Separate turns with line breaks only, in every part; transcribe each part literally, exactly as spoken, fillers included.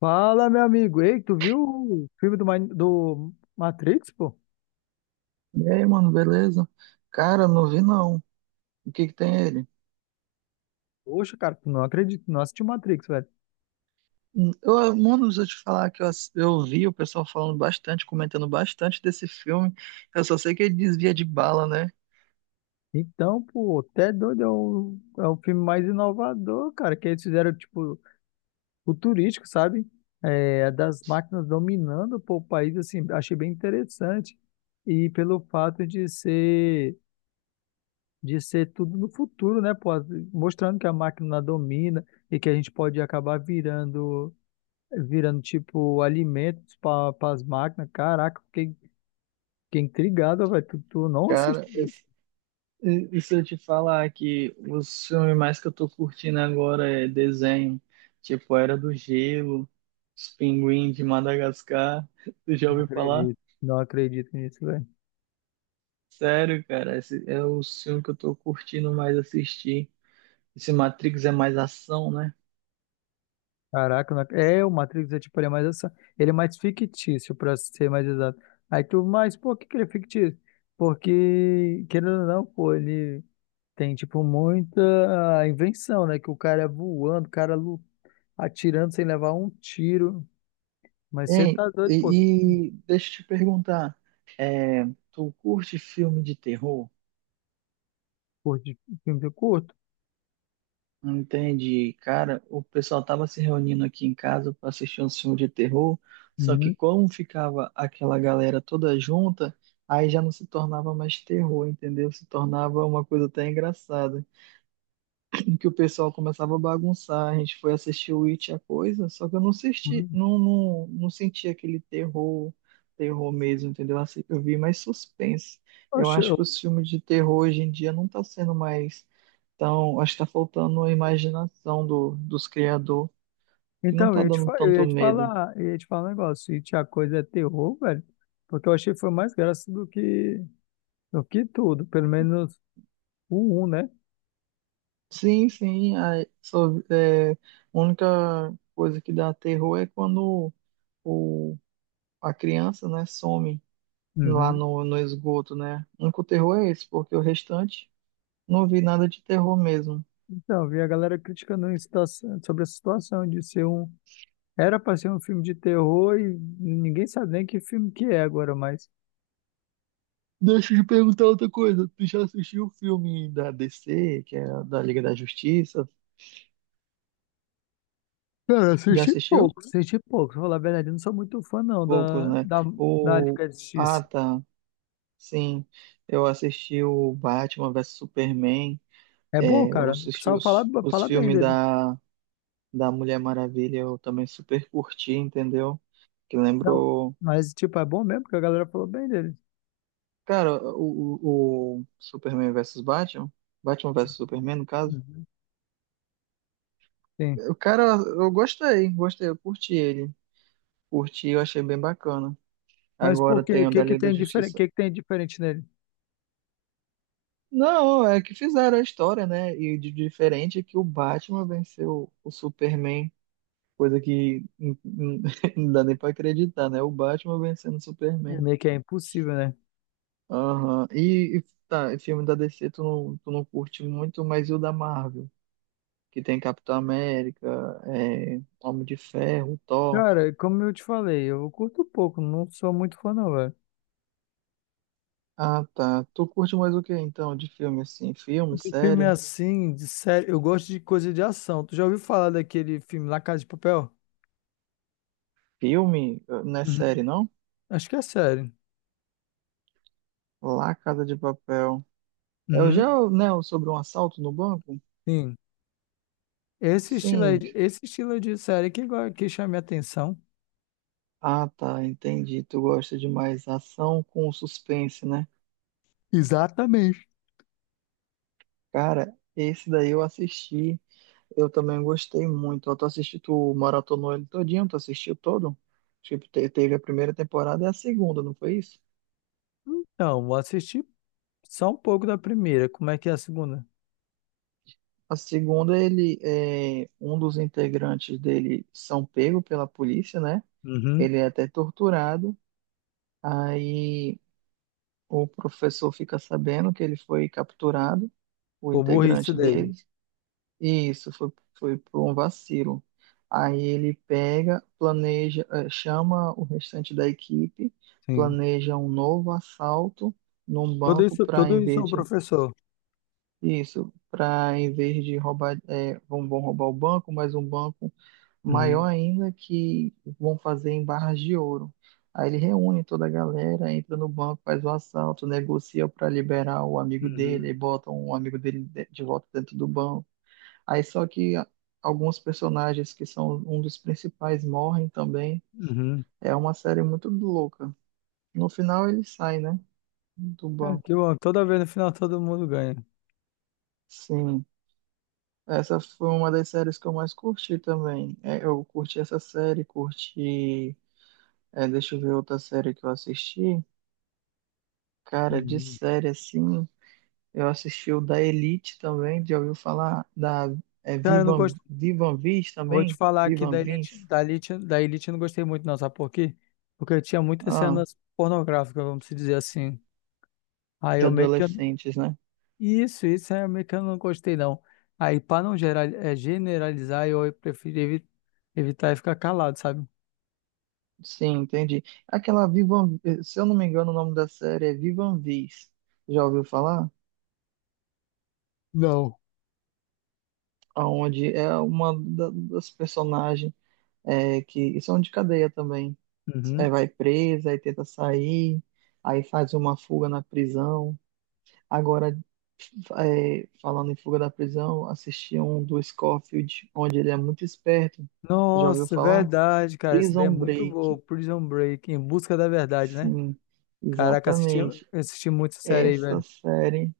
Fala, meu amigo. Ei, tu viu o filme do, Ma- do Matrix, pô?
E aí, mano, beleza? Cara, não vi não. O que que tem ele?
Poxa, cara, tu não acredito, não assisti o Matrix, velho.
Hum, Eu, mano, deixa eu te falar que eu, ass- eu vi o pessoal falando bastante, comentando bastante desse filme. Eu só sei que ele desvia de bala, né?
Então, pô, até doido, é o, é o filme mais inovador, cara, que eles fizeram, tipo, futurístico, sabe? É, é das máquinas dominando, pô, o país, assim, achei bem interessante. E pelo fato de ser, de ser tudo no futuro, né, pô? Mostrando que a máquina domina e que a gente pode acabar virando virando tipo alimentos para as máquinas. Caraca, fiquei, fiquei intrigado, velho. Tu, tu não
Cara,
assistiu isso?
esse- e e se eu te falar que os filmes mais que eu tô curtindo agora é desenho, tipo Era do Gelo, Os Pinguins de Madagascar, tu já
Não
ouviu falar?
acredito, não acredito nisso, velho.
Sério, cara, esse é o filme que eu tô curtindo mais assistir. Esse Matrix é mais ação, né?
Caraca, não ac- é, o Matrix é tipo, ele é mais essa, ele é mais fictício, para ser mais exato. Aí tu, mas por que que ele é fictício? Porque, querendo ou não, pô, ele tem tipo muita ah, invenção, né? Que o cara é voando, o cara lu- atirando sem levar um tiro. Mas você
Hein,
tá doido, pô,
e, e deixa eu te perguntar, é, tu curte filme de terror?
curte filme curto?
Entende? Cara, o pessoal tava se reunindo aqui em casa para assistir um filme de terror, só que
Uhum.
como ficava aquela galera toda junta, aí já não se tornava mais terror, entendeu? Se tornava uma coisa até engraçada em que o pessoal começava a bagunçar. A gente foi assistir o It a coisa, só que eu não senti, não, não, não senti aquele terror, terror mesmo, entendeu? Assim, eu vi mais suspense. Eu
Poxa,
acho que
eu-
os filmes de terror hoje em dia não tá sendo mais tão, acho que tá faltando a imaginação do, dos criadores, que não
então,
tá
eu ia te,
dando
fa- eu
tanto
ia te
medo.
falar, eu ia te falar um negócio. Se a coisa é terror, velho, porque eu achei que foi mais graça do que, do que tudo, pelo menos o um né?
Sim, sim, a, só, é, a única coisa que dá terror é quando o, a criança, né, some lá
Uhum.
no, no esgoto, né? O único terror é esse, porque o restante não vi nada de terror mesmo.
Então, eu vi a galera criticando em situação- sobre a situação de ser um. Era pra ser um filme de terror e ninguém sabe nem que filme que é agora, mas.
Deixa eu te perguntar outra coisa. Tu já assistiu o filme da D C, que é da Liga da Justiça?
Cara, eu
Já
assisti
assistiu?
pouco. Assisti pouco, pra falar a verdade, eu não sou muito fã não
Poucos,
da,
né?
da, da
O...
Liga da
Ah,
Justiça.
tá. Sim. Eu assisti o Batman versus Superman.
É bom,
É, eu
cara. O
assisti
pessoal fala,
os, os
fala bem
filmes
dele.
da, da Mulher Maravilha. Eu também super curti, entendeu? Que
Não,
lembrou.
mas tipo, é bom mesmo porque a galera falou bem dele.
Cara, o, o, o Superman versus Batman, Batman versus Superman, no caso,
Uhum. Sim.
o cara, eu gostei, gostei, eu curti ele, curti, eu achei bem bacana.
Mas por
Agora
quê?
tem
O
o
que
da
que
Liga da
tem diferente,
Justiça.
que que tem diferente nele?
Não, é que fizeram a história, né? E de diferente é que o Batman venceu o Superman, coisa que hum, hum, não dá nem pra acreditar, né? O Batman vencendo o
É
Superman.
meio que é impossível, né?
Aham. E, e tá, e filme da D C tu não, tu não curte muito, mas e o da Marvel? Que tem Capitão América, é, Homem de Ferro, Thor.
Cara, como eu te falei, eu curto pouco, não sou muito fã não, velho.
Ah, tá. Tu curte mais o que então de filme assim? Filme,
De filme
série?
assim, de série, eu gosto de coisa de ação. Tu já ouviu falar daquele filme La Casa de Papel?
Filme? Eh, não é série,
Uhum.
não?
Acho que é série.
Lá Casa de Papel. É o já,
Uhum.
né, o sobre um assalto no banco?
Sim. Esse estilo aí,
Sim.
de- esse estilo de série que, go- que chama minha atenção.
Ah, tá, entendi. Tu gosta de mais ação com suspense, né?
Exatamente.
Cara, esse daí eu assisti. Eu também gostei muito. Eu tô assistindo, tu maratonou ele todinho, tu assistiu todo? Tipo, te- teve a primeira temporada e a segunda, não foi isso?
Então, vou assistir só um pouco da primeira. Como é que é a segunda?
A segunda, ele é um dos integrantes dele são pego pela polícia, né?
Uhum.
Ele é até torturado. Aí o professor fica sabendo que ele foi capturado, o
Por burrice
integrante
dele,
dele, e isso foi, foi por um vacilo. Aí ele pega, planeja, eh, chama o restante da equipe,
sim.
planeja um novo assalto num
Tudo
banco
isso,
para,
tudo
em
isso é o
vez de...
professor.
Isso, para em vez de roubar, é, vão, vão roubar o banco, mas um banco maior
Uhum,
ainda que vão fazer em barras de ouro. Aí ele reúne toda a galera, entra no banco, faz o assalto, negocia para liberar o amigo dele,
uhum,
aí botam o amigo dele de de volta dentro do banco. Aí só que a- alguns personagens que são um dos principais morrem também.
uhum.
É uma série muito louca. No final ele sai, né, do
É,
banco.
que bom, toda vez no final todo mundo ganha.
Sim. Essa foi uma das séries que eu mais curti também. É, eu curti essa série, curti. É, deixa eu ver outra série que eu assisti. Cara, de
Uhum.
série assim, eu assisti o da Elite também. Já ouviu falar da é,
Cara, eu não
Vivan,
gosto.
Vivan Viz
Vou te
também?
falar aqui
Vivan
da Elite,
Viz?
da Elite, da Elite eu não gostei muito, não, sabe por quê? Porque tinha muitas
Ah,
cenas pornográficas, vamos dizer assim. Aí
de
eu meio que.
adolescentes, né?
Isso, isso é meio que eu não gostei, não. Aí, pra não geral, é, generalizar, eu prefiro evi- evitar e ficar calado, sabe?
Sim, entendi. Aquela Vivan, se eu não me engano, o nome da série é Vivan Viz. Já ouviu falar?
Não.
Aonde é uma da- das personagens é, que são de cadeia também. Aí
Uhum.
vai presa, aí tenta sair, aí faz uma fuga na prisão. Agora, é, falando em fuga da prisão, assisti um do Scofield, onde ele é muito esperto. Já ouviu
Nossa,
falar?
verdade, cara. Essa ideia é
Prison
muito boa.
Break.
Prison Break, Em Busca da Verdade, né?
Sim,
Caraca, assisti,
exatamente.
assisti muito essa série aí,
Essa
velho.
série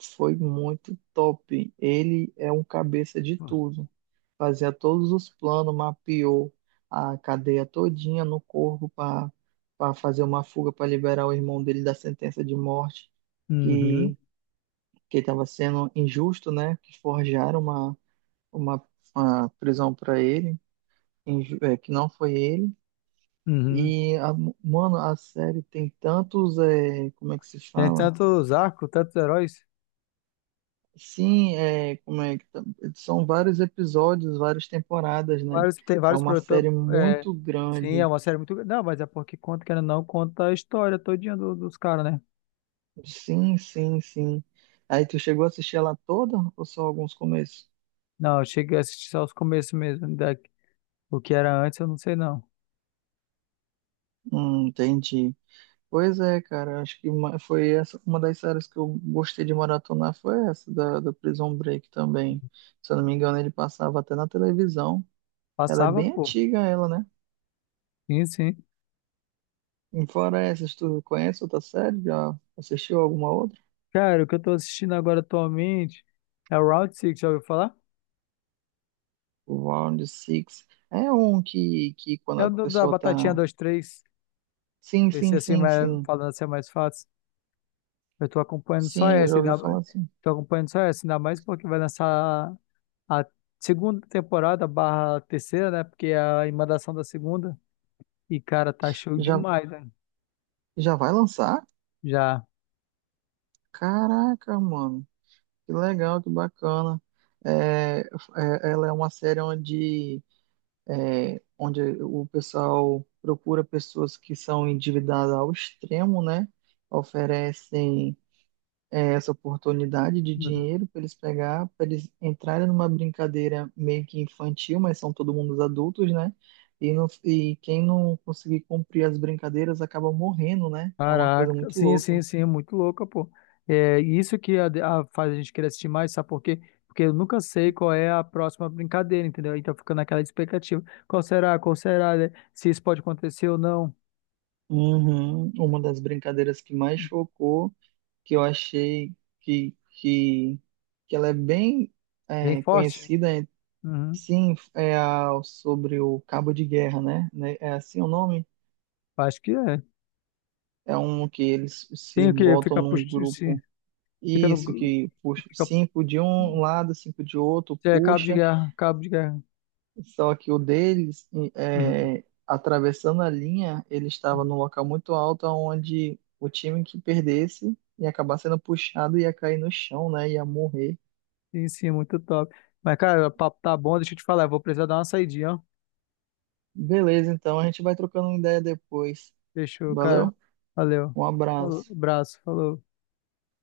foi muito top. Ele é um cabeça de tudo, fazia todos os planos, mapeou a cadeia todinha no corpo para para fazer uma fuga para liberar o irmão dele da sentença de morte
Uhum,
que que estava sendo injusto, né? Que forjaram uma uma, uma prisão para ele, inju- é, que não foi ele.
uhum.
E a- mano, a série tem tantos, é, como é que se
Tem
fala?
tantos arcos, tantos heróis.
Sim, é, como é que tá- são vários episódios, várias temporadas, né?
Vários, tem
É
vários
uma
produtores.
série
É,
muito
sim, é
grande.
uma série muito. Não, mas é porque conta, querendo ou não, conta a história todinha do- dos caras, né?
Sim, sim, sim. Aí tu chegou a assistir ela toda ou só alguns começos?
Não, eu cheguei a assistir só os começos mesmo. Da, o que era antes, eu não sei não.
Hum, entendi. Pois é, cara, acho que uma, foi essa uma das séries que eu gostei de maratonar foi essa da, da Prison Break também. Se eu não me engano, ele passava até na televisão. Ela é
Passava,
bem
pô.
antiga, ela, né?
Sim, sim.
E fora essas, tu conhece outra série? Já assistiu alguma outra?
Cara, o que eu tô assistindo agora atualmente é o Round Six já ouviu falar?
O Round Six. É um que, que quando
É
a
o do- da
pessoa
Batatinha
tá...
dois três.
Sim,
Esse
sim,
assim,
sim,
mas
sim.
falando assim é mais fácil. Eu tô acompanhando só
Sim, eu já
essa.
ouvi
Ainda...
falar assim.
Tô acompanhando só essa, ainda mais porque vai lançar a segunda temporada barra terceira, né? Porque é a emendação da segunda. E, cara, tá show
Já,
demais, né?
já vai lançar?
Já.
Caraca, mano, que legal, que bacana. É, é- ela é uma série onde, é, onde o pessoal procura pessoas que são endividadas ao extremo, né? Oferecem, é, essa oportunidade de
Uhum.
dinheiro para eles pegar, para eles entrarem numa brincadeira meio que infantil, mas são todo mundo adultos, né? E, não- e quem não conseguir cumprir as brincadeiras acaba morrendo, né? É uma coisa
Caraca.
muito
Sim,
louca.
sim, sim. É muito louca, pô. É e isso que a- a- faz a gente querer assistir mais, sabe por quê? Porque eu nunca sei qual é a próxima brincadeira, entendeu? Então fica naquela expectativa. Qual será? Qual será, né? Se isso pode acontecer ou não.
Uhum. Uma das brincadeiras que mais chocou, que eu achei que, que, que ela é bem
Bem
é,
forte?
conhecida, é-
Uhum.
sim, é a, sobre o cabo de guerra, né? Né? É assim o nome?
Acho que é.
É um que eles se
Tem o quê?
botam
Fica
num
puxando.
grupo.
Fica no.
Isso, que puxa
Fica,
cinco de um lado, cinco de outro,
é cabo de
puxa.
guerra. Cabo de guerra.
Só que o deles,
Uhum.
é, atravessando a linha, ele estava num local muito alto, onde o time que perdesse ia acabar sendo puxado, ia cair no chão, né? Ia morrer.
Sim, sim, muito top. Mas, cara, o papo tá bom, deixa eu te falar. Eu vou precisar dar uma saidinha, ó.
Beleza, então a gente vai trocando uma ideia depois.
Fechou, cara.
Valeu?
Valeu.
Um
Falou,
abraço.
abraço, falou.